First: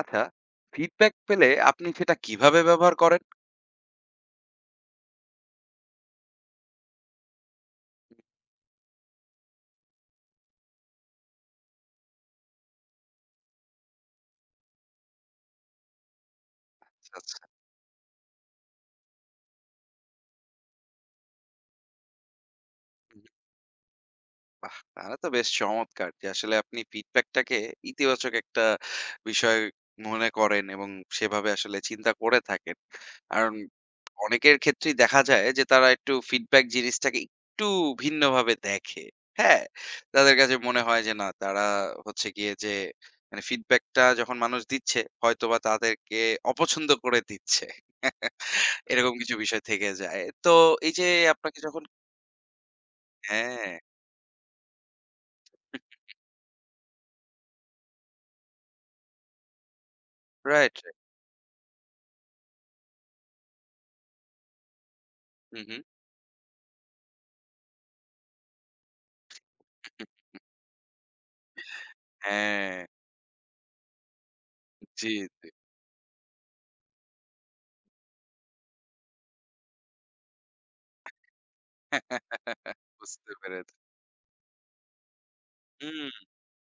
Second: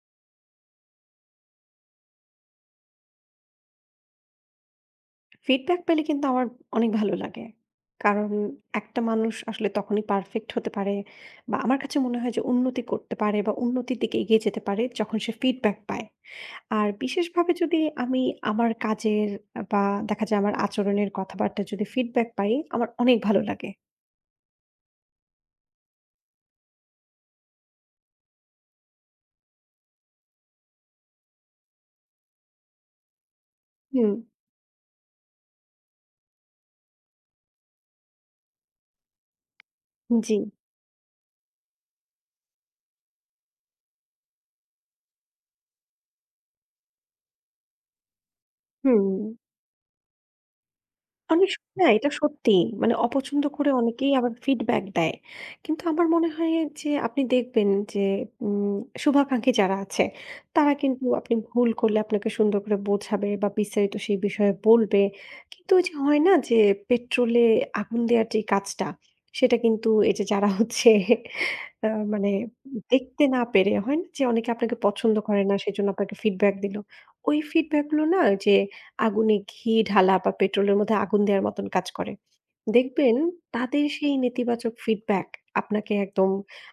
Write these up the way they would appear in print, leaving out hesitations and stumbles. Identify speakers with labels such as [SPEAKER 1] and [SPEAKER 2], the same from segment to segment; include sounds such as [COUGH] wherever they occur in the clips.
[SPEAKER 1] আচ্ছা, ফিডব্যাক পেলে আপনি সেটা কিভাবে ব্যবহার করেন?
[SPEAKER 2] ফিডব্যাক পেলে কিন্তু আমার অনেক ভালো লাগে। কারণ একটা মানুষ আসলে তখনই পারফেক্ট হতে পারে বা আমার কাছে মনে হয় যে উন্নতি করতে পারে বা উন্নতির দিকে এগিয়ে যেতে পারে যখন সে ফিডব্যাক পায়। আর
[SPEAKER 1] আচ্ছা, আচ্ছা।
[SPEAKER 2] বিশেষভাবে যদি আমি আমার কাজের বা দেখা যায় আমার আচরণের কথাবার্তা যদি ফিডব্যাক পাই, আমার অনেক ভালো লাগে।
[SPEAKER 1] বাহ! তাহলে তো বেশ চমৎকার যে আসলে আপনি ফিডব্যাকটাকে ইতিবাচক একটা বিষয় মনে করেন এবং সেভাবে আসলে চিন্তা করে থাকেন। কারণ
[SPEAKER 2] হুম,
[SPEAKER 1] অনেকের ক্ষেত্রেই দেখা যায় যে তারা একটু ফিডব্যাক জিনিসটাকে একটু ভিন্নভাবে দেখে। হ্যাঁ? তাদের
[SPEAKER 2] জি,
[SPEAKER 1] কাছে মনে হয় যে, না, তারা হচ্ছে গিয়ে যে মানে ফিডব্যাকটা যখন মানুষ দিচ্ছে হয়তোবা তাদেরকে অপছন্দ করে দিচ্ছে।
[SPEAKER 2] হুম।
[SPEAKER 1] এরকম কিছু বিষয় থেকে যায়। তো এই যে
[SPEAKER 2] অনেক
[SPEAKER 1] আপনাকে
[SPEAKER 2] সময়
[SPEAKER 1] যখন,
[SPEAKER 2] না এটা সত্যি। মানে অপছন্দ
[SPEAKER 1] হ্যাঁ,
[SPEAKER 2] করে অনেকেই আবার ফিডব্যাক দেয়। কিন্তু আমার মনে হয় যে আপনি দেখবেন যে উম শুভাকাঙ্ক্ষী যারা আছে তারা
[SPEAKER 1] রাইট, রাইট।
[SPEAKER 2] কিন্তু আপনি ভুল করলে আপনাকে সুন্দর করে বোঝাবে বা বিস্তারিত সেই বিষয়ে বলবে।
[SPEAKER 1] হু,
[SPEAKER 2] কিন্তু
[SPEAKER 1] হু।
[SPEAKER 2] ওই যে হয় না যে পেট্রোলে আগুন দেয়ার যে কাজটা সেটা কিন্তু এই যে যারা হচ্ছে আ মানে
[SPEAKER 1] হ্যাঁ,
[SPEAKER 2] দেখতে না পেরে হয় না যে অনেকে আপনাকে
[SPEAKER 1] জি,
[SPEAKER 2] পছন্দ করে
[SPEAKER 1] জি।
[SPEAKER 2] না সেজন্য আপনাকে ফিডব্যাক দিল। ওই ফিডব্যাক গুলো না যে আগুনে ঘি ঢালা বা পেট্রোলের মধ্যে আগুন দেওয়ার মতন কাজ করে।
[SPEAKER 1] [LAUGHS]
[SPEAKER 2] দেখবেন
[SPEAKER 1] বুঝতে পেরেছি।
[SPEAKER 2] তাদের সেই নেতিবাচক ফিডব্যাক আপনাকে
[SPEAKER 1] হুম,
[SPEAKER 2] একদম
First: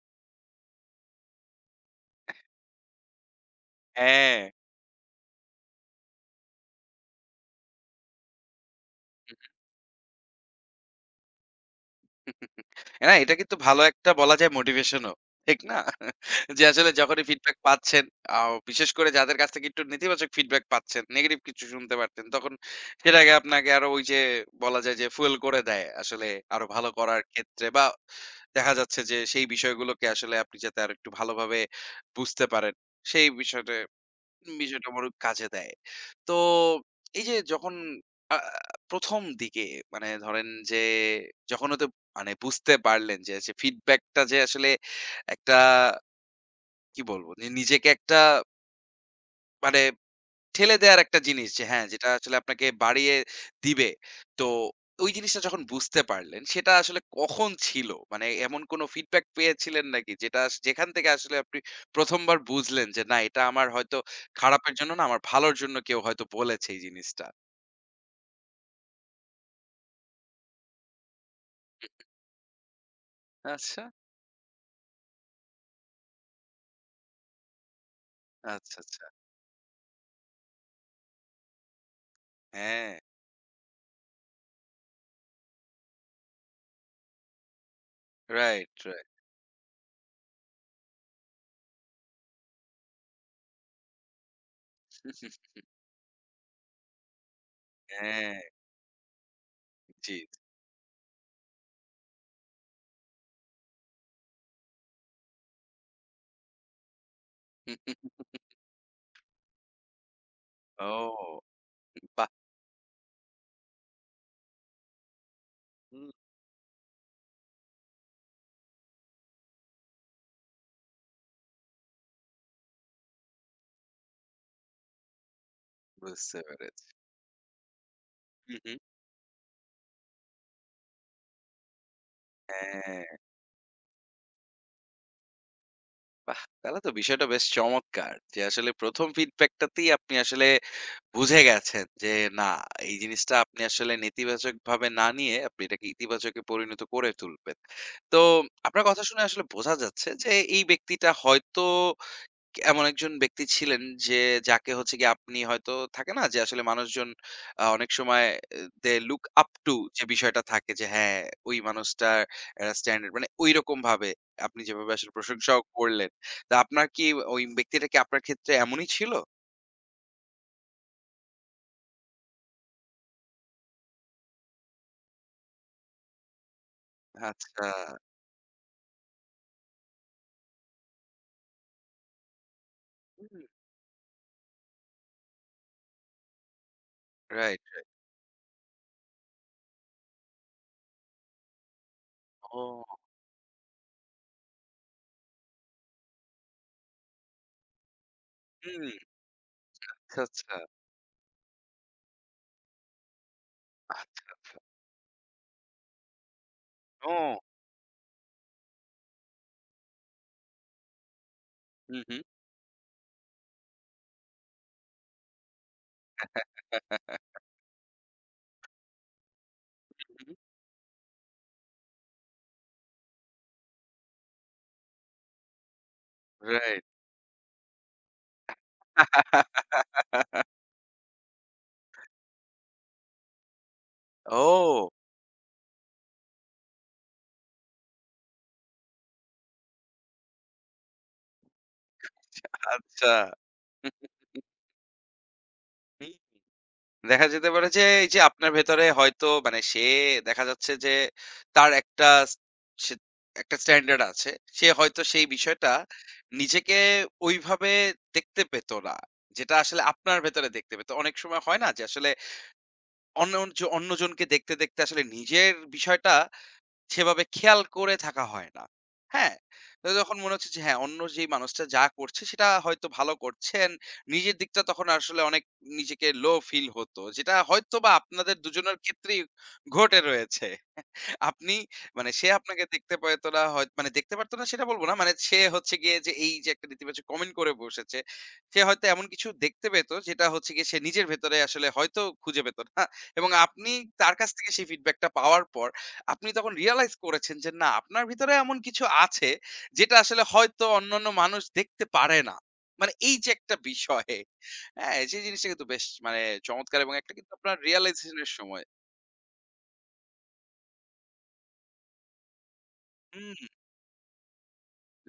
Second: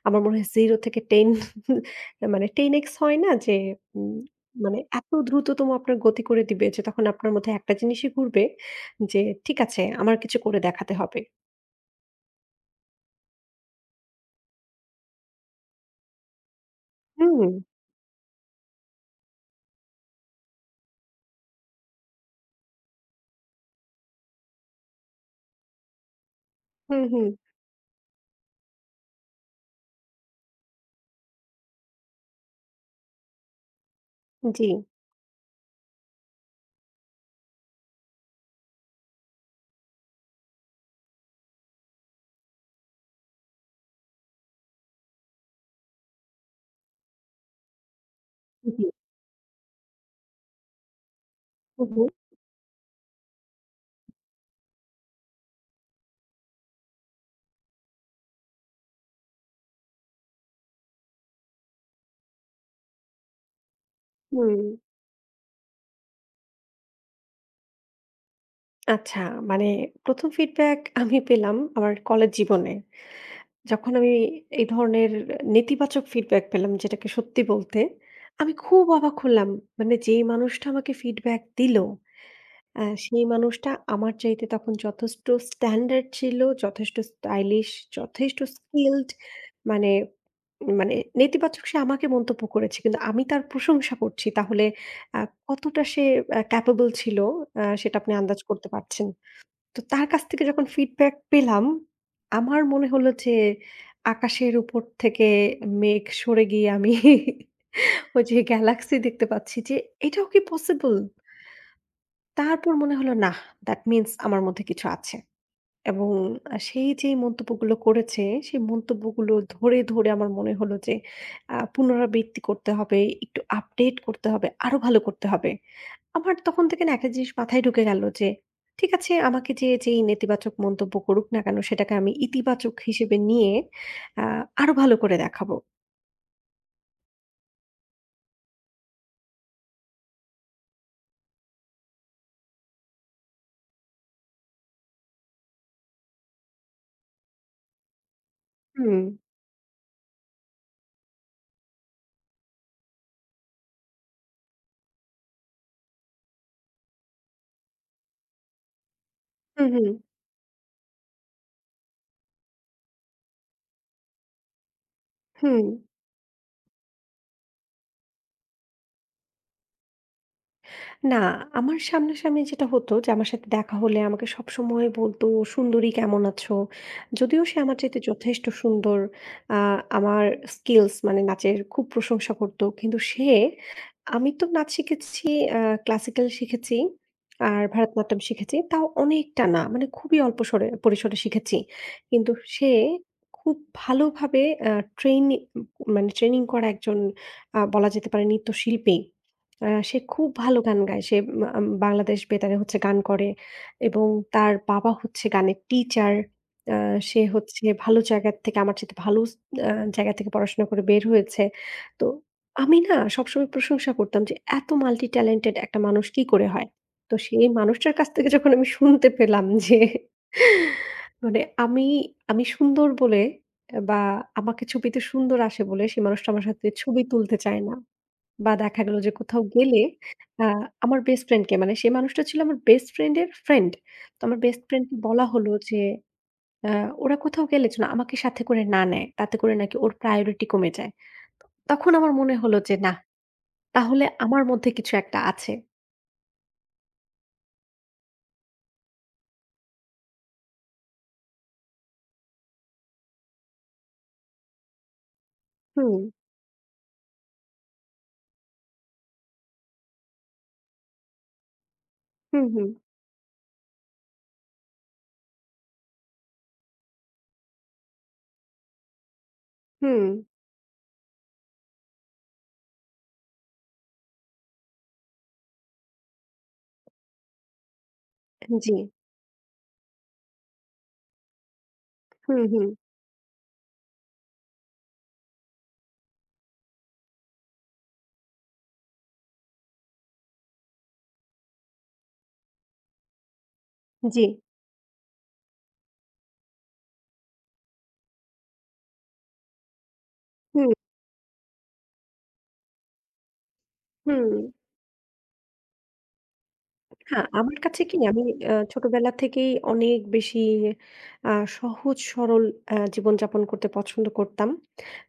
[SPEAKER 2] আমার মনে হয় 0 থেকে 10 [LAUGHS] মানে 10x হয় না যে উম
[SPEAKER 1] হ্যাঁ।
[SPEAKER 2] মানে এত দ্রুততম আপনার গতি করে দিবে যে তখন আপনার মধ্যে একটা জিনিসই ঘুরবে যে ঠিক আছে আমার কিছু করে দেখাতে হবে।
[SPEAKER 1] [LAUGHS] না, এটা কিন্তু ভালো একটা বলা যায়, মোটিভেশনও। ঠিক না? যে আসলে যখনই
[SPEAKER 2] হুম,
[SPEAKER 1] ফিডব্যাক পাচ্ছেন, আও বিশেষ করে যাদের কাছ থেকে একটু নেতিবাচক ফিডব্যাক পাচ্ছেন, নেগেটিভ কিছু শুনতে পারতেন, তখন সেটাকে আপনাকে আরো ওই যে বলা যায় যে ফুয়েল করে দেয় আসলে আরো ভালো
[SPEAKER 2] হুম,
[SPEAKER 1] করার
[SPEAKER 2] হুম,
[SPEAKER 1] ক্ষেত্রে, বা দেখা যাচ্ছে যে সেই বিষয়গুলোকে আসলে আপনি যাতে আরেকটু ভালোভাবে বুঝতে পারেন, সেই বিষয়টা
[SPEAKER 2] জি,
[SPEAKER 1] বিষয়টা বড় কাজে দেয়। তো এই যে যখন আ ১ম দিকে, মানে ধরেন যে, যখন হয়তো মানে বুঝতে পারলেন যে, ফিডব্যাকটা যে ফিডব্যাক টা যে আসলে একটা, কি বলবো? যে নিজেকে একটা
[SPEAKER 2] জি,
[SPEAKER 1] মানে ঠেলে দেয়ার একটা জিনিস, যে
[SPEAKER 2] হু,
[SPEAKER 1] হ্যাঁ,
[SPEAKER 2] হু,
[SPEAKER 1] যেটা আসলে আপনাকে বাড়িয়ে দিবে। তো ওই জিনিসটা যখন বুঝতে পারলেন, সেটা আসলে কখন ছিল? মানে এমন কোন ফিডব্যাক পেয়েছিলেন নাকি? যেটা যেখান থেকে আসলে আপনি ১ম বার বুঝলেন যে, না, এটা আমার হয়তো
[SPEAKER 2] হুম।
[SPEAKER 1] খারাপের জন্য না, আমার ভালোর জন্য কেউ হয়তো বলেছে এই জিনিসটা।
[SPEAKER 2] আচ্ছা, মানে ১ম ফিডব্যাক আমি পেলাম আমার কলেজ জীবনে।
[SPEAKER 1] আচ্ছা,
[SPEAKER 2] যখন আমি এই ধরনের নেতিবাচক ফিডব্যাক পেলাম যেটাকে সত্যি বলতে, আমি
[SPEAKER 1] আচ্ছা,
[SPEAKER 2] খুব
[SPEAKER 1] আচ্ছা।
[SPEAKER 2] অবাক হলাম। মানে যেই মানুষটা আমাকে ফিডব্যাক দিল,
[SPEAKER 1] হ্যাঁ,
[SPEAKER 2] সেই মানুষটা আমার চাইতে তখন যথেষ্ট স্ট্যান্ডার্ড ছিল, যথেষ্ট স্টাইলিশ, যথেষ্ট
[SPEAKER 1] রাইট,
[SPEAKER 2] স্কিলড।
[SPEAKER 1] রাইট।
[SPEAKER 2] মানে মানে নেতিবাচক সে আমাকে মন্তব্য করেছে। কিন্তু আমি তার প্রশংসা করছি। তাহলে আ কতটা সে ক্যাপেবল ছিল সেটা আপনি
[SPEAKER 1] হ্যাঁ,
[SPEAKER 2] আন্দাজ করতে পারছেন। তো তার
[SPEAKER 1] জি।
[SPEAKER 2] কাছ থেকে যখন ফিডব্যাক পেলাম, আমার মনে হলো যে আকাশের উপর থেকে মেঘ সরে গিয়ে আমি [LAUGHS] ওই যে গ্যালাক্সি দেখতে পাচ্ছি যে এটাও কি পসিবল?
[SPEAKER 1] ও, বাহ!
[SPEAKER 2] তারপর মনে হলো না, দ্যাট মিনস আমার মধ্যে কিছু আছে। এবং
[SPEAKER 1] হুম।
[SPEAKER 2] সেই যে মন্তব্যগুলো করেছে, সেই মন্তব্যগুলো ধরে আমার মনে হলো যে পুনরাবৃত্তি করতে হবে, একটু আপডেট করতে হবে, আরো ভালো করতে হবে। আমার
[SPEAKER 1] বুঝতে
[SPEAKER 2] তখন থেকে
[SPEAKER 1] পেরেছি।
[SPEAKER 2] না একটা জিনিস মাথায় ঢুকে গেল যে
[SPEAKER 1] হু, হু।
[SPEAKER 2] ঠিক আছে আমাকে যে যেই নেতিবাচক মন্তব্য করুক না কেন সেটাকে আমি ইতিবাচক
[SPEAKER 1] হ্যাঁ।
[SPEAKER 2] হিসেবে নিয়ে আ আরো ভালো করে দেখাবো।
[SPEAKER 1] বাহ! তাহলে তো বিষয়টা বেশ চমৎকার। যে আসলে ১ম ফিডব্যাকটাতেই আপনি আসলে বুঝে গেছেন যে, না, এই জিনিসটা আপনি আসলে নেতিবাচকভাবে না নিয়ে আপনি এটাকে ইতিবাচকে পরিণত করে তুলবেন। তো আপনার
[SPEAKER 2] হুম,
[SPEAKER 1] কথা শুনে আসলে বোঝা যাচ্ছে যে, এই ব্যক্তিটা হয়তো এমন একজন ব্যক্তি ছিলেন যে, যাকে হচ্ছে গিয়ে আপনি হয়তো, থাকে না যে আসলে মানুষজন অনেক সময় they look up
[SPEAKER 2] hmm,
[SPEAKER 1] to,
[SPEAKER 2] hmm,
[SPEAKER 1] যে বিষয়টা থাকে যে হ্যাঁ, ওই মানুষটার একটা স্ট্যান্ডার্ড মানে ঐরকম ভাবে আপনি যেভাবে আসলে প্রশংসাও
[SPEAKER 2] হুম।
[SPEAKER 1] করলেন। তো আপনার কি, ওই ব্যক্তিটা কি আপনার ক্ষেত্রে এমনই ছিল?
[SPEAKER 2] না, আমার সামনাসামনি যেটা হতো যে আমার সাথে দেখা হলে আমাকে সবসময় বলতো, "সুন্দরী কেমন আছো?" যদিও সে
[SPEAKER 1] আচ্ছা।
[SPEAKER 2] আমার চাইতে যথেষ্ট সুন্দর। আ আমার স্কিলস মানে নাচের খুব প্রশংসা করত। কিন্তু সে
[SPEAKER 1] হুম,
[SPEAKER 2] আমি তো নাচ শিখেছি, ক্লাসিক্যাল শিখেছি
[SPEAKER 1] রাইট।
[SPEAKER 2] আর ভারতনাট্যম শিখেছি। তাও অনেকটা না মানে খুবই অল্প স্বরে পরিসরে শিখেছি। কিন্তু সে
[SPEAKER 1] ও,
[SPEAKER 2] খুব ভালোভাবে আ ট্রেইনি মানে ট্রেনিং করা একজন বলা যেতে পারে
[SPEAKER 1] হুম,
[SPEAKER 2] নৃত্যশিল্পী। সে খুব
[SPEAKER 1] আচ্ছা,
[SPEAKER 2] ভালো গান গায়। সে মা আম বাংলাদেশ বেতারে হচ্ছে গান করে এবং
[SPEAKER 1] আচ্ছা।
[SPEAKER 2] তার বাবা হচ্ছে গানের টিচার। আ সে
[SPEAKER 1] ও,
[SPEAKER 2] হচ্ছে ভালো জায়গা থেকে আমার চাইতে ভালো স আ জায়গা থেকে পড়াশোনা করে বের হয়েছে।
[SPEAKER 1] হু,
[SPEAKER 2] তো
[SPEAKER 1] হু।
[SPEAKER 2] আমি না সবসময় প্রশংসা করতাম যে এত মাল্টি ট্যালেন্টেড একটা মানুষ কি করে হয়? তো সেই মানুষটার কাছ থেকে যখন আমি শুনতে পেলাম যে
[SPEAKER 1] হুম,
[SPEAKER 2] মানে আমি সুন্দর বলে বা আমাকে ছবিতে সুন্দর আসে বলে সে মানুষটা আমার সাথে
[SPEAKER 1] রাইট।
[SPEAKER 2] ছবি তুলতে চায় না। বা দেখা গেল যে কোথাও গেলে
[SPEAKER 1] [LAUGHS]
[SPEAKER 2] আ আমার বেস্ট ফ্রেন্ডকে মানে সে মানুষটা ছিল আমার বেস্ট ফ্রেন্ডের ফ্রেন্ড। তো আমার বেস্ট
[SPEAKER 1] ও,
[SPEAKER 2] ফ্রেন্ডকে বলা হলো যে আ ওরা কোথাও গেলে যেন আমাকে সাথে করে না নেয়। তাতে করে নাকি ওর প্রায়োরিটি কমে যায়। তখন আমার মনে হলো যে না,
[SPEAKER 1] আচ্ছা।
[SPEAKER 2] তাহলে আমার মধ্যে কিছু একটা আছে।
[SPEAKER 1] [LAUGHS] দেখা যেতে পারে যে এই যে আপনার ভেতরে হয়তো মানে সে, দেখা যাচ্ছে যে তার একটা স- সে একটা স্ট্যান্ডার্ড আছে, সে হয়তো সেই বিষয়টা
[SPEAKER 2] হুম,
[SPEAKER 1] নিজেকে ওইভাবে দেখতে পেতো না, যেটা আসলে আপনার ভেতরে দেখতে পেতো। অনেক সময় হয় না যে আসলে
[SPEAKER 2] হুম, হুম,
[SPEAKER 1] অন্য অন্যজনকে দেখতে দেখতে আসলে নিজের বিষয়টা সেভাবে খেয়াল করে থাকা হয় না। হ্যাঁ? তো
[SPEAKER 2] হুম,
[SPEAKER 1] যখন মনে হচ্ছে যে হ্যাঁ, অন্য যেই মানুষটা যা করছে সেটা হয়তো ভালো করছেন। নিজের দিকটা তখন আসলে অনেক, নিজেকে লো ফিল হতো। যেটা হয়তোবা আপনাদের
[SPEAKER 2] জি,
[SPEAKER 1] দুজনের ক্ষেত্রেই ঘটে রয়েছে। আপনি, মানে সে
[SPEAKER 2] হুম,
[SPEAKER 1] আপনাকে
[SPEAKER 2] হুম,
[SPEAKER 1] দেখতে পেত না, হয় মানে দেখতে পারত না সেটা বলব না। মানে সে হচ্ছে গিয়ে যে এই যে একটা নেতিবাচক কমেন্ট করে বসেছে। সে হয়তো এমন কিছু দেখতে পেত যেটা হচ্ছে গিয়ে সে নিজের ভেতরে আসলে হয়তো খুঁজে পেত না। এবং আপনি তার
[SPEAKER 2] জি,
[SPEAKER 1] কাছ থেকে সেই ফিডব্যাকটা পাওয়ার পর আপনি তখন রিয়ালাইজ করেছেন যে, না, আপনার ভিতরে এমন কিছু আছে যেটা আসলে হয়তো
[SPEAKER 2] হুম,
[SPEAKER 1] অন্যান্য মানুষ দেখতে পারে না। মানে এই যে একটা বিষয়,
[SPEAKER 2] হুম।
[SPEAKER 1] হ্যাঁ? সেই জিনিসটা কিন্তু বেশ মানে চমৎকার, এবং একটা
[SPEAKER 2] হ্যাঁ,
[SPEAKER 1] কিন্তু আপনার
[SPEAKER 2] আমার কাছে কি
[SPEAKER 1] রিয়ালাইজেশন
[SPEAKER 2] আমি
[SPEAKER 1] এর সময়।
[SPEAKER 2] ছোটবেলা থেকেই অনেক বেশি আ সহজ সরল
[SPEAKER 1] হুম,
[SPEAKER 2] জীবনযাপন করতে পছন্দ করতাম।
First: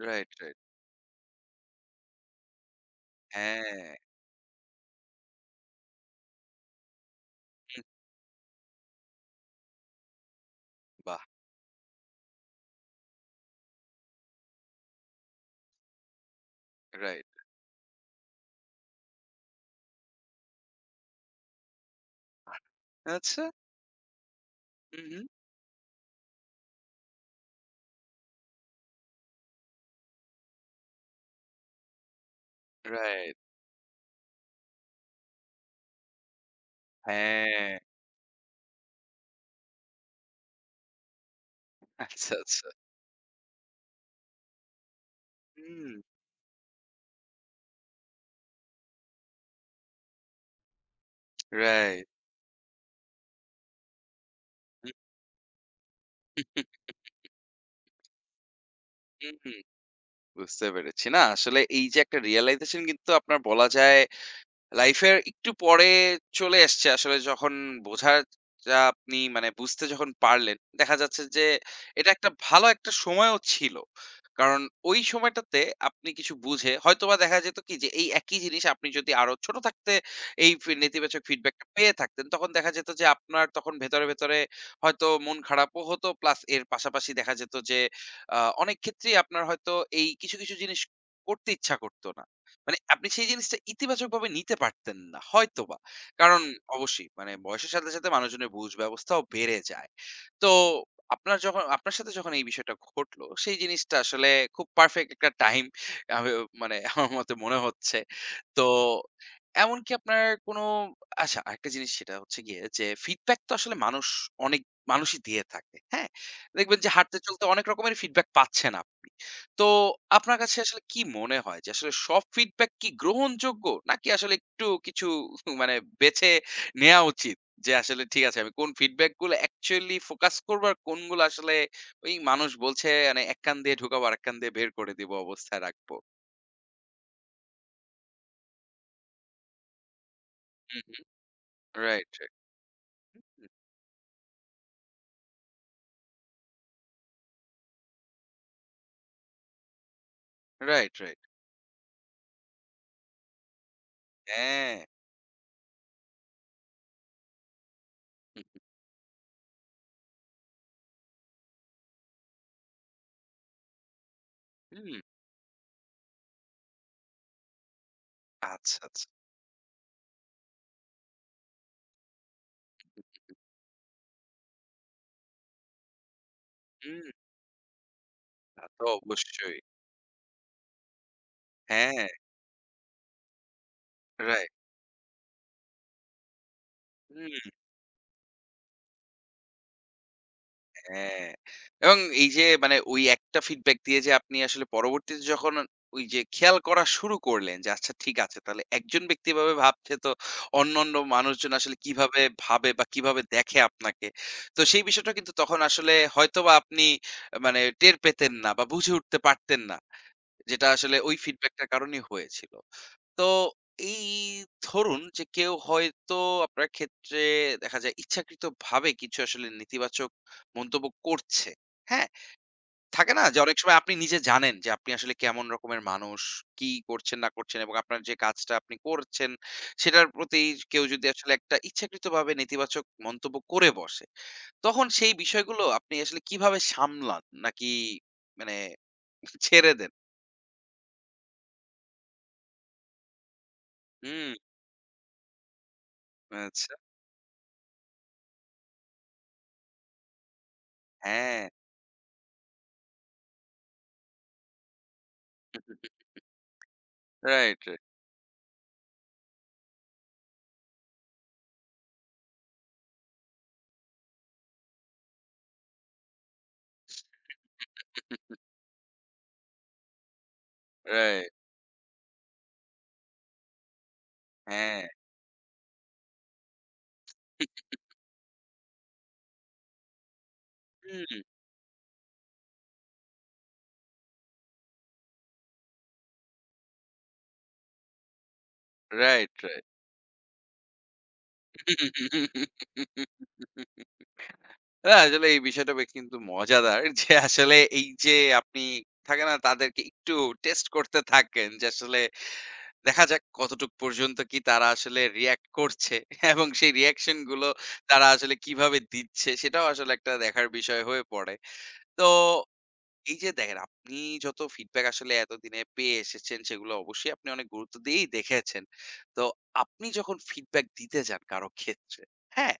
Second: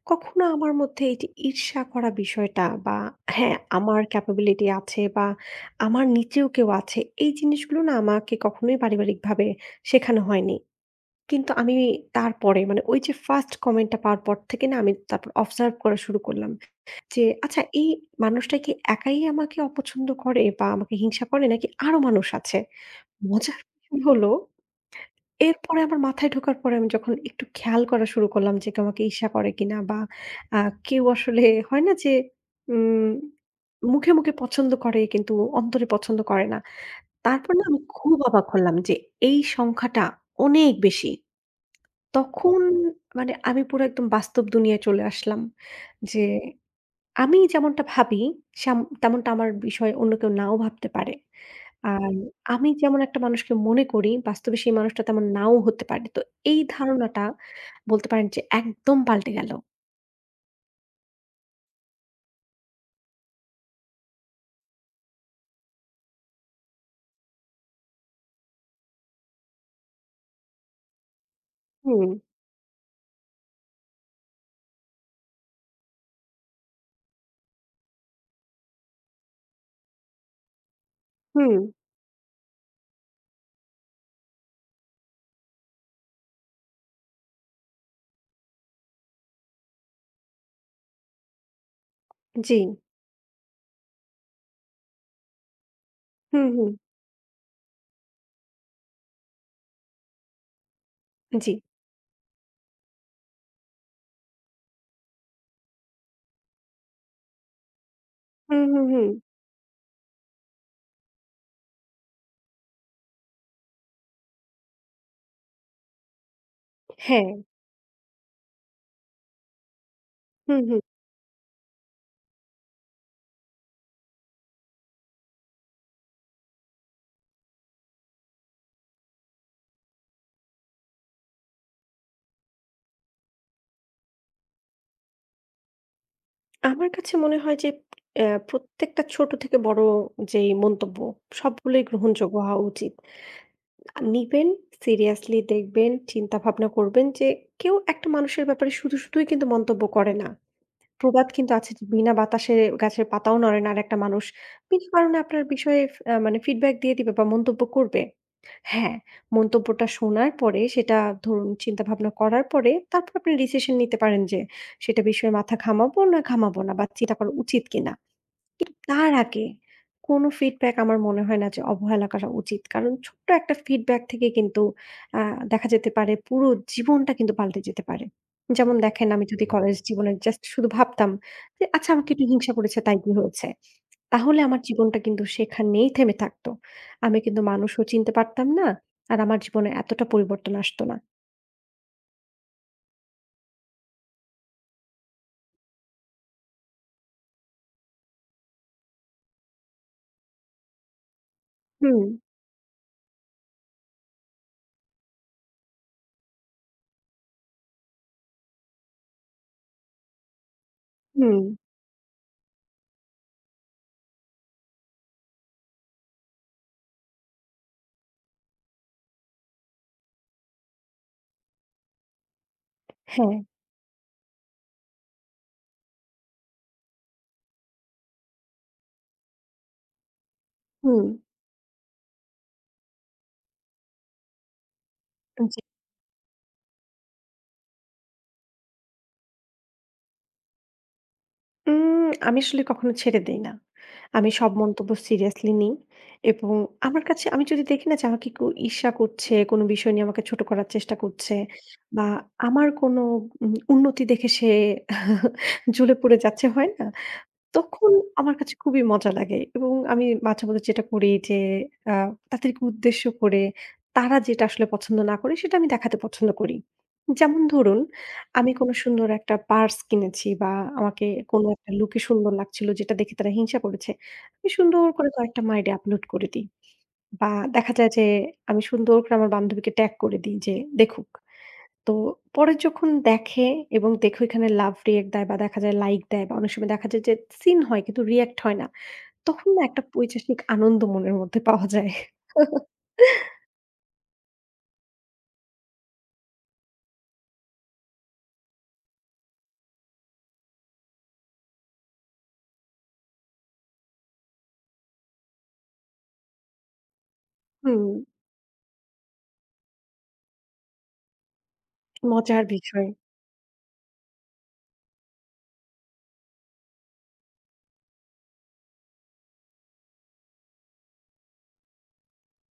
[SPEAKER 1] রাইট,
[SPEAKER 2] কখনো
[SPEAKER 1] রাইট।
[SPEAKER 2] আমার মধ্যে এই যে ঈর্ষা করা বিষয়টা বা হ্যাঁ,
[SPEAKER 1] হ্যাঁ,
[SPEAKER 2] আমার ক্যাপাবিলিটি আছে বা আমার নিচেও কেউ আছে, এই জিনিসগুলো
[SPEAKER 1] হুম,
[SPEAKER 2] না আমাকে কখনোই পারিবারিকভাবে শেখানো হয়নি।
[SPEAKER 1] বাহ!
[SPEAKER 2] কিন্তু আমি তারপরে মানে ওই যে ফার্স্ট কমেন্টটা পাওয়ার পর থেকে না আমি তারপর অবজার্ভ করা শুরু করলাম যে
[SPEAKER 1] রাইট।
[SPEAKER 2] আচ্ছা, এই মানুষটা কি একাই আমাকে অপছন্দ করে বা আমাকে হিংসা করে নাকি আরো মানুষ আছে?
[SPEAKER 1] আচ্ছা,
[SPEAKER 2] মজার বিষয় হলো
[SPEAKER 1] হুম, হুম,
[SPEAKER 2] এরপরে আমার মাথায় ঢোকার পরে আমি যখন একটু খেয়াল করা শুরু করলাম যে কেউ আমাকে ঈর্ষা করে কিনা বা আ কেউ আসলে হয় না যে উম
[SPEAKER 1] রাইট।
[SPEAKER 2] মুখে মুখে পছন্দ করে কিন্তু অন্তরে পছন্দ করে না। তারপর না
[SPEAKER 1] হ্যাঁ,
[SPEAKER 2] আমি খুব অবাক হলাম যে এই সংখ্যাটা অনেক বেশি।
[SPEAKER 1] আচ্ছা,
[SPEAKER 2] তখন
[SPEAKER 1] আচ্ছা।
[SPEAKER 2] মানে আমি পুরো একদম বাস্তব দুনিয়ায় চলে আসলাম
[SPEAKER 1] হুম,
[SPEAKER 2] যে আমি যেমনটা ভাবি সেম তেমনটা আমার বিষয়ে অন্য কেউ নাও ভাবতে পারে।
[SPEAKER 1] রাইট।
[SPEAKER 2] আর আমি যেমন একটা মানুষকে মনে করি, বাস্তবে সেই মানুষটা তেমন নাও হতে পারে। তো এই ধারণাটা বলতে পারেন যে একদম পাল্টে গেল।
[SPEAKER 1] বুঝতে পেরেছি। না, আসলে এই যে একটা রিয়ালাইজেশন কিন্তু আপনার বলা যায় লাইফের একটু পরে চলে এসছে আসলে, যখন বোঝার, যা আপনি মানে বুঝতে যখন পারলেন, দেখা যাচ্ছে যে এটা
[SPEAKER 2] হুম,
[SPEAKER 1] একটা ভালো একটা সময়ও ছিল। কারণ ওই সময়টাতে আপনি কিছু বুঝে হয়তোবা দেখা যেত কি, যে এই একই জিনিস আপনি যদি আরো ছোট থাকতে এই নেতিবাচক
[SPEAKER 2] হুম,
[SPEAKER 1] ফিডব্যাকটা পেয়ে থাকতেন, তখন দেখা যেত যে আপনার তখন ভেতরে, ভেতরে হয়তো মন খারাপও হতো, প্লাস এর পাশাপাশি দেখা যেত যে আ অনেক ক্ষেত্রেই আপনার হয়তো এই কিছু, কিছু জিনিস করতে ইচ্ছা করত না।
[SPEAKER 2] জি,
[SPEAKER 1] মানে আপনি সেই জিনিসটা ইতিবাচকভাবে নিতে পারতেন না হয়তোবা। কারণ
[SPEAKER 2] হুম, হুম,
[SPEAKER 1] অবশ্যই মানে বয়সের সাথে, সাথে মানুষজনের বুঝ ব্যবস্থাও বেড়ে যায়। তো আপনার
[SPEAKER 2] জি,
[SPEAKER 1] যখন, আপনার সাথে যখন এই বিষয়টা ঘটলো, সেই জিনিসটা আসলে খুব পারফেক্ট একটা টাইম, আমি মানে আমার মতে মনে হচ্ছে। তো
[SPEAKER 2] হুম, হুম, হুম,
[SPEAKER 1] এমনকি আপনার কোনো, আচ্ছা আরেকটা জিনিস সেটা হচ্ছে গিয়ে যে, ফিডব্যাক তো আসলে মানুষ অনেক মানুষই দিয়ে থাকে। হ্যাঁ? দেখবেন যে হাঁটতে
[SPEAKER 2] হ্যাঁ,
[SPEAKER 1] চলতে অনেক রকমের ফিডব্যাক পাচ্ছেন আপনি। তো আপনার কাছে
[SPEAKER 2] হুম,
[SPEAKER 1] আসলে
[SPEAKER 2] হুম।
[SPEAKER 1] কি মনে হয় যে আসলে সব ফিডব্যাক কি গ্রহণযোগ্য, নাকি আসলে একটু কিছু [LAUGHS] মানে বেছে নেওয়া উচিত, যে আসলে ঠিক আছে আমি কোন ফিডব্যাক গুলো অ্যাকচুয়ালি ফোকাস করবো আর কোনগুলো আসলে ওই মানুষ বলছে মানে এক কান দিয়ে ঢুকাবো আর এক কান দিয়ে বের করে দিব অবস্থায় রাখবো।
[SPEAKER 2] আমার কাছে মনে হয় যে প্রত্যেকটা ছোট থেকে বড় যেই
[SPEAKER 1] হুম,
[SPEAKER 2] মন্তব্য
[SPEAKER 1] হুম।
[SPEAKER 2] সবগুলোই
[SPEAKER 1] রাইট, রাইট।
[SPEAKER 2] গ্রহণযোগ্য হওয়া উচিত। নিবেন, সিরিয়াসলি দেখবেন, চিন্তা ভাবনা করবেন যে কেউ একটা মানুষের ব্যাপারে শুধু শুধুই কিন্তু মন্তব্য করে না।
[SPEAKER 1] Right, right.
[SPEAKER 2] প্রবাদ কিন্তু আছে যে, "বিনা বাতাসে গাছের পাতাও নড়ে না।" আর একটা মানুষ
[SPEAKER 1] হ্যাঁ।
[SPEAKER 2] বিনা কারণে আপনার বিষয়ে ফ আ মানে ফিডব্যাক দিয়ে দিবে বা মন্তব্য করবে। হ্যাঁ, মন্তব্যটা শোনার পরে সেটা ধরুন চিন্তা ভাবনা করার পরে তারপর আপনি ডিসিশন নিতে পারেন যে
[SPEAKER 1] হুম।
[SPEAKER 2] সেটা বিষয়ে মাথা ঘামাবো না ঘামাবো না বা চিন্তা করা উচিত কিনা। কিন্তু
[SPEAKER 1] আচ্ছা, আচ্ছা।
[SPEAKER 2] তার আগে কোনো ফিডব্যাক আমার মনে হয় না যে অবহেলা করা উচিত। কারণ ছোট্ট একটা ফিডব্যাক থেকে কিন্তু আ দেখা যেতে পারে পুরো
[SPEAKER 1] হুম।
[SPEAKER 2] জীবনটা কিন্তু পাল্টে যেতে পারে।
[SPEAKER 1] তা
[SPEAKER 2] যেমন
[SPEAKER 1] তো
[SPEAKER 2] দেখেন আমি যদি হুম।
[SPEAKER 1] অবশ্যই।
[SPEAKER 2] কলেজ জীবনে জাস্ট শুধু ভাবতাম যে, "আচ্ছা,
[SPEAKER 1] হ্যাঁ।
[SPEAKER 2] আমাকে একটু হিংসা করেছে তাই কি হয়েছে?" তাহলে
[SPEAKER 1] রাইট।
[SPEAKER 2] আমার জীবনটা কিন্তু সেখানেই থেমে থাকতো। আমি কিন্তু মানুষও চিনতে পারতাম না। আর আমার জীবনে এতটা পরিবর্তন আসতো না।
[SPEAKER 1] হ্যাঁ, এবং এই যে মানে ওই একটা ফিডব্যাক দিয়ে যে আপনি আসলে পরবর্তীতে যখন ওই যে খেয়াল করা শুরু করলেন যে, আচ্ছা ঠিক আছে তাহলে একজন ব্যক্তি এভাবে ভাবছে, তো অন্যান্য মানুষজন আসলে
[SPEAKER 2] হুম,
[SPEAKER 1] কিভাবে ভাবে বা কিভাবে দেখে আপনাকে। তো সেই বিষয়টা কিন্তু তখন আসলে হয়তোবা আপনি মানে টের পেতেন না বা বুঝে উঠতে পারতেন না। যেটা আসলে ওই
[SPEAKER 2] হুম,
[SPEAKER 1] ফিডব্যাকটার কারণেই হয়েছিল। তো এই, ধরুন যে কেউ হয়তো আপনার ক্ষেত্রে দেখা যায় ইচ্ছাকৃতভাবে কিছু আসলে নেতিবাচক মন্তব্য করছে। হ্যাঁ? থাকে না
[SPEAKER 2] হ্যাঁ,
[SPEAKER 1] যে অনেক সময় আপনি নিজে জানেন যে আপনি আসলে কেমন রকমের মানুষ, কি করছেন না করছেন, এবং আপনার যে কাজটা আপনি করছেন সেটার প্রতি কেউ
[SPEAKER 2] হুম।
[SPEAKER 1] যদি আসলে একটা ইচ্ছাকৃতভাবে নেতিবাচক মন্তব্য করে বসে, তখন সেই বিষয়গুলো আপনি আসলে কিভাবে সামলান? নাকি মানে ছেড়ে দেন?
[SPEAKER 2] আমি আসলে কখনো ছেড়ে দেই না। আমি
[SPEAKER 1] হুম,
[SPEAKER 2] সব মন্তব্য সিরিয়াসলি নিই। এবং
[SPEAKER 1] আচ্ছা।
[SPEAKER 2] আমার কাছে আমি যদি দেখি না যে আমাকে কেউ ঈর্ষা করছে, কোনো বিষয় নিয়ে আমাকে ছোট করার চেষ্টা করছে
[SPEAKER 1] হ্যাঁ।
[SPEAKER 2] বা আমার কোনো উন্নতি দেখে সে [LAUGHS] জ্বলে
[SPEAKER 1] [LAUGHS]
[SPEAKER 2] পুড়ে যাচ্ছে, হয় না?
[SPEAKER 1] রাইট, রাইট,
[SPEAKER 2] তখন আমার কাছে খুবই মজা লাগে এবং আমি মাঝে মধ্যে যেটা করি যে আ তাদেরকে উদ্দেশ্য করে তারা যেটা আসলে পছন্দ না করে সেটা আমি দেখাতে পছন্দ করি। যেমন ধরুন আমি কোনো সুন্দর একটা পার্স কিনেছি বা আমাকে
[SPEAKER 1] রাইট।
[SPEAKER 2] কোনো একটা লুকে সুন্দর লাগছিল যেটা দেখে তারা হিংসা করেছে। আমি
[SPEAKER 1] হ্যাঁ,
[SPEAKER 2] সুন্দর করে কয়েকটা My Day আপলোড করে দিই। বা দেখা যায় যে আমি সুন্দর করে আমার বান্ধবীকে ট্যাগ করে দিই যে দেখুক।
[SPEAKER 1] হুম,
[SPEAKER 2] তো পরে যখন দেখে এবং দেখে ওইখানে লাভ রিঅ্যাক্ট দেয় বা দেখা যায় লাইক দেয় বা অনেক সময় দেখা যায় যে সিন হয় কিন্তু রিঅ্যাক্ট হয় না।
[SPEAKER 1] রাইট,
[SPEAKER 2] তখন না
[SPEAKER 1] রাইট।
[SPEAKER 2] একটা পৈশাসিক আনন্দ মনের মধ্যে পাওয়া যায়। [LAUGHS]
[SPEAKER 1] না, আসলে এই বিষয়টা বেশ কিন্তু মজাদার [LAUGHS] যে আসলে এই যে আপনি, থাকে না তাদেরকে একটু টেস্ট করতে থাকেন যে আসলে দেখা যাক কতটুক পর্যন্ত কি তারা আসলে রিঅ্যাক্ট করছে [LAUGHS] এবং সেই রিঅ্যাকশন গুলো
[SPEAKER 2] হুম,
[SPEAKER 1] তারা আসলে কিভাবে দিচ্ছে সেটাও আসলে একটা দেখার বিষয় হয়ে পড়ে। তো
[SPEAKER 2] মজার বিষয়।
[SPEAKER 1] এই যে দেখেন, আপনি যত ফিডব্যাক আসলে এতদিনে পেয়ে এসেছেন সেগুলো অবশ্যই আপনি অনেক গুরুত্ব দিয়েই দেখেছেন। তো আপনি যখন ফিডব্যাক দিতে যান কারো ক্ষেত্রে, হ্যাঁ?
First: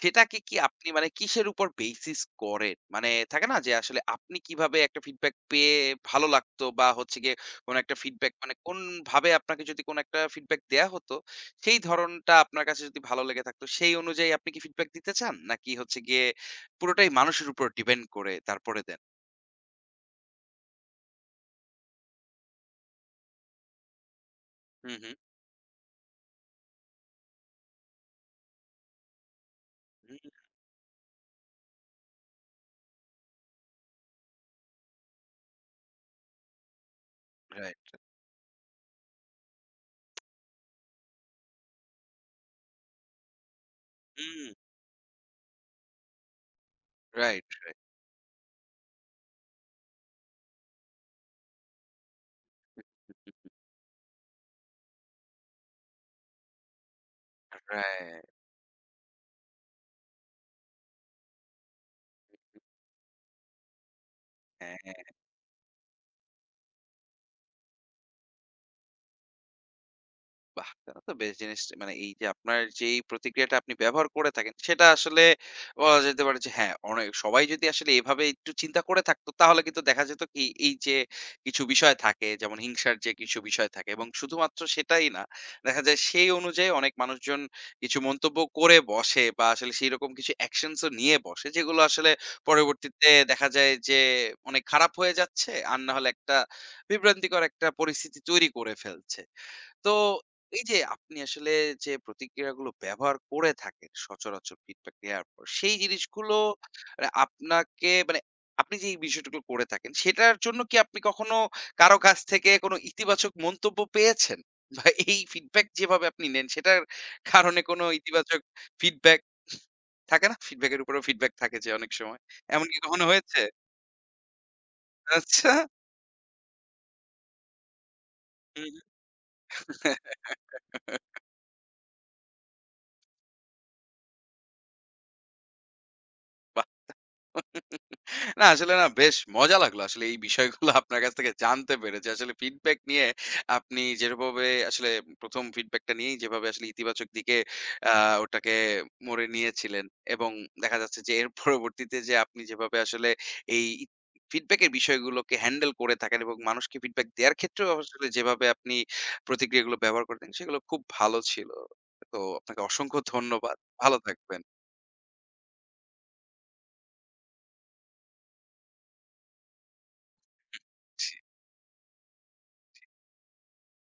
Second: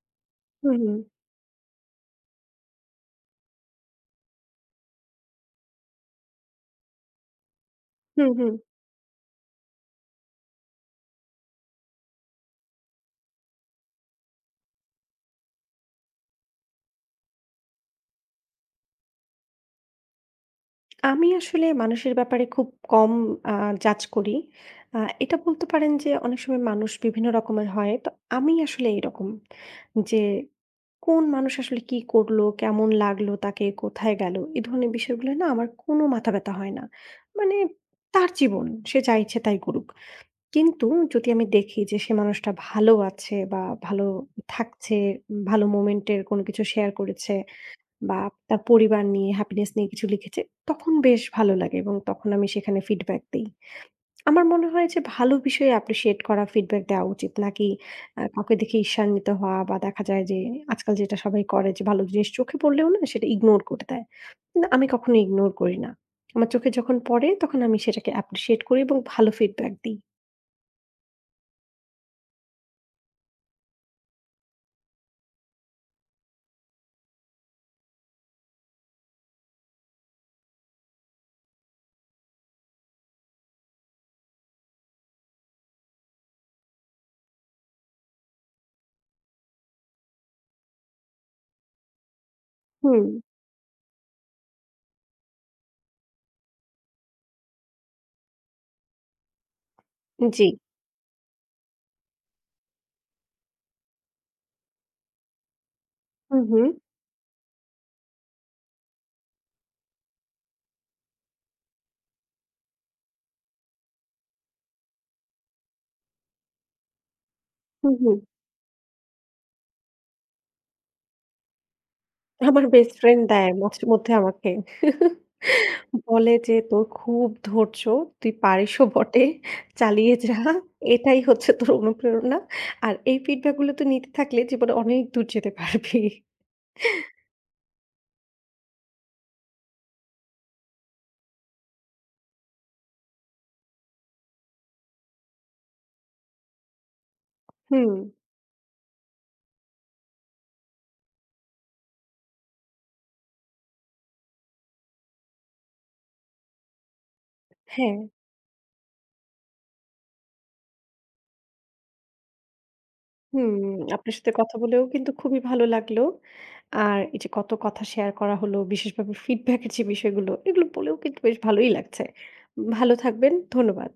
[SPEAKER 1] সেটাকে কি
[SPEAKER 2] হুম,
[SPEAKER 1] আপনি
[SPEAKER 2] হুম,
[SPEAKER 1] মানে কিসের উপর বেসিস করেন? মানে থাকে না যে আসলে আপনি কিভাবে একটা ফিডব্যাক পেয়ে ভালো লাগতো বা হচ্ছে গিয়ে কোনো একটা
[SPEAKER 2] হুম,
[SPEAKER 1] ফিডব্যাক
[SPEAKER 2] হুম।
[SPEAKER 1] মানে কোনভাবে আপনাকে যদি কোনো একটা ফিডব্যাক দেয়া হতো, সেই ধরনটা আপনার কাছে যদি ভালো লেগে থাকতো সেই অনুযায়ী আপনি কি ফিডব্যাক দিতে চান? নাকি হচ্ছে গিয়ে পুরোটাই মানুষের উপর ডিপেন্ড করে তারপরে দেন?
[SPEAKER 2] আমি আসলে মানুষের ব্যাপারে খুব কম আ জাজ করি।
[SPEAKER 1] হু,
[SPEAKER 2] আ
[SPEAKER 1] হু।
[SPEAKER 2] এটা বলতে পারেন যে অনেক সময় মানুষ বিভিন্ন রকমের হয়। তো আমি আসলে এরকম
[SPEAKER 1] হুম,
[SPEAKER 2] যে কোন মানুষ আসলে কি করলো, কেমন লাগলো তাকে, কোথায় গেল এ ধরনের বিষয়গুলো না আমার কোনো মাথা ব্যথা হয় না। মানে
[SPEAKER 1] রাইট।
[SPEAKER 2] তার জীবন সে যা ইচ্ছে তাই করুক। কিন্তু যদি আমি দেখি যে সে মানুষটা ভালো আছে বা ভালো
[SPEAKER 1] হুম,
[SPEAKER 2] থাকছে, ভালো মোমেন্ট এর কোনো কিছু শেয়ার করেছে
[SPEAKER 1] রাইট, রাইট,
[SPEAKER 2] বা তার পরিবার নিয়ে হ্যাপিনেস নিয়ে কিছু লিখেছে, তখন বেশ ভালো লাগে এবং তখন আমি সেখানে ফিডব্যাক দেই। আমার মনে হয় যে ভালো বিষয়ে অ্যাপ্রিশিয়েট করা ফিডব্যাক দেওয়া উচিত। নাকি
[SPEAKER 1] রাইট।
[SPEAKER 2] কাউকে দেখে ঈর্ষান্বিত হওয়া বা দেখা যায় যে আজকাল যেটা সবাই করে যে ভালো জিনিস চোখে পড়লেও না সেটা ইগনোর করে দেয়। কিন্তু আমি
[SPEAKER 1] হ্যাঁ,
[SPEAKER 2] কখনো ইগনোর করি না। আমার চোখে যখন পড়ে তখন আমি সেটাকে অ্যাপ্রিশিয়েট করি এবং ভালো ফিডব্যাক দিই।
[SPEAKER 1] বাহ! তাহলে তো বেশ জিনিস, মানে এই যে আপনার যেই প্রতিক্রিয়াটা আপনি ব্যবহার করে থাকেন সেটা আসলে বলা যেতে পারে যে হ্যাঁ, অনেক সবাই যদি আসলে এভাবে একটু চিন্তা করে থাকতো তাহলে কিন্তু দেখা যেত কি, এই যে কিছু বিষয় থাকে, যেমন হিংসার যে কিছু বিষয় থাকে এবং শুধুমাত্র সেটাই না, দেখা যায় সেই অনুযায়ী অনেক মানুষজন কিছু মন্তব্য করে বসে বা আসলে সেইরকম কিছু অ্যাকশনস ও নিয়ে বসে যেগুলো আসলে
[SPEAKER 2] হুম,
[SPEAKER 1] পরবর্তীতে দেখা যায় যে অনেক খারাপ হয়ে যাচ্ছে, আর না হলে একটা বিভ্রান্তিকর একটা পরিস্থিতি তৈরি করে ফেলছে। তো
[SPEAKER 2] জি,
[SPEAKER 1] এই যে আপনি আসলে যে প্রতিক্রিয়াগুলো ব্যবহার করে থাকেন সচরাচর ফিডব্যাক দেওয়ার পর, সেই জিনিসগুলো
[SPEAKER 2] হু, হু,
[SPEAKER 1] মানে আপনাকে মানে আপনি যে এই বিষয়টুকু করে থাকেন সেটার জন্য কি আপনি কখনো কারো কাছ থেকে কোনো ইতিবাচক মন্তব্য পেয়েছেন [LAUGHS] বা এই ফিডব্যাক যেভাবে আপনি নেন সেটার কারণে কোনো
[SPEAKER 2] হু, হু।
[SPEAKER 1] ইতিবাচক ফিডব্যাক, থাকে না ফিডব্যাকের উপরেও ফিডব্যাক থাকে যে অনেক সময়,
[SPEAKER 2] আমার
[SPEAKER 1] এমন কি
[SPEAKER 2] বেস্ট
[SPEAKER 1] কখনো
[SPEAKER 2] ফ্রেন্ড
[SPEAKER 1] হয়েছে?
[SPEAKER 2] দেয় মাঝে মধ্যে আমাকে।
[SPEAKER 1] আচ্ছা।
[SPEAKER 2] বলে যে, "তোর খুব ধৈর্য, তুই
[SPEAKER 1] হুম।
[SPEAKER 2] পারিসও বটে, চালিয়ে যা।
[SPEAKER 1] [LAUGHS]
[SPEAKER 2] এটাই হচ্ছে তোর অনুপ্রেরণা। আর এই ফিডব্যাক গুলো তুই নিতে থাকলে জীবনে অনেক দূর যেতে পারবি।"
[SPEAKER 1] বাহ! না, আসলে না, বেশ মজা লাগলো আসলে এই বিষয়গুলো [LAUGHS] আপনার কাছ থেকে জানতে পেরে, যে আসলে ফিডব্যাক নিয়ে আপনি যেভাবে আসলে, প্রথম ফিডব্যাকটা নিয়েই যেভাবে আসলে ইতিবাচক দিকে
[SPEAKER 2] হুম,
[SPEAKER 1] আহ, ওটাকে মোড়ে নিয়েছিলেন এবং দেখা যাচ্ছে যে এর পরবর্তীতে যে আপনি যেভাবে আসলে এই ফিডব্যাকের বিষয়গুলোকে হ্যান্ডেল করে থাকেন এবং মানুষকে ফিডব্যাক দেওয়ার ক্ষেত্রেও
[SPEAKER 2] হ্যাঁ,
[SPEAKER 1] আসলে যেভাবে আপনি প্রতিক্রিয়াগুলো ব্যবহার করতেন সেগুলো খুব ভালো ছিল। তো আপনাকে অসংখ্য
[SPEAKER 2] হুম।
[SPEAKER 1] ধন্যবাদ। ভালো
[SPEAKER 2] আপনার সাথে
[SPEAKER 1] থাকবেন।
[SPEAKER 2] কথা বলেও কিন্তু খুবই ভালো লাগলো। আর এই যে কত কথা শেয়ার করা হলো, বিশেষভাবে ফিডব্যাক এর যে বিষয়গুলো, এগুলো বলেও কিন্তু বেশ ভালোই লাগছে। ভালো থাকবেন। ধন্যবাদ।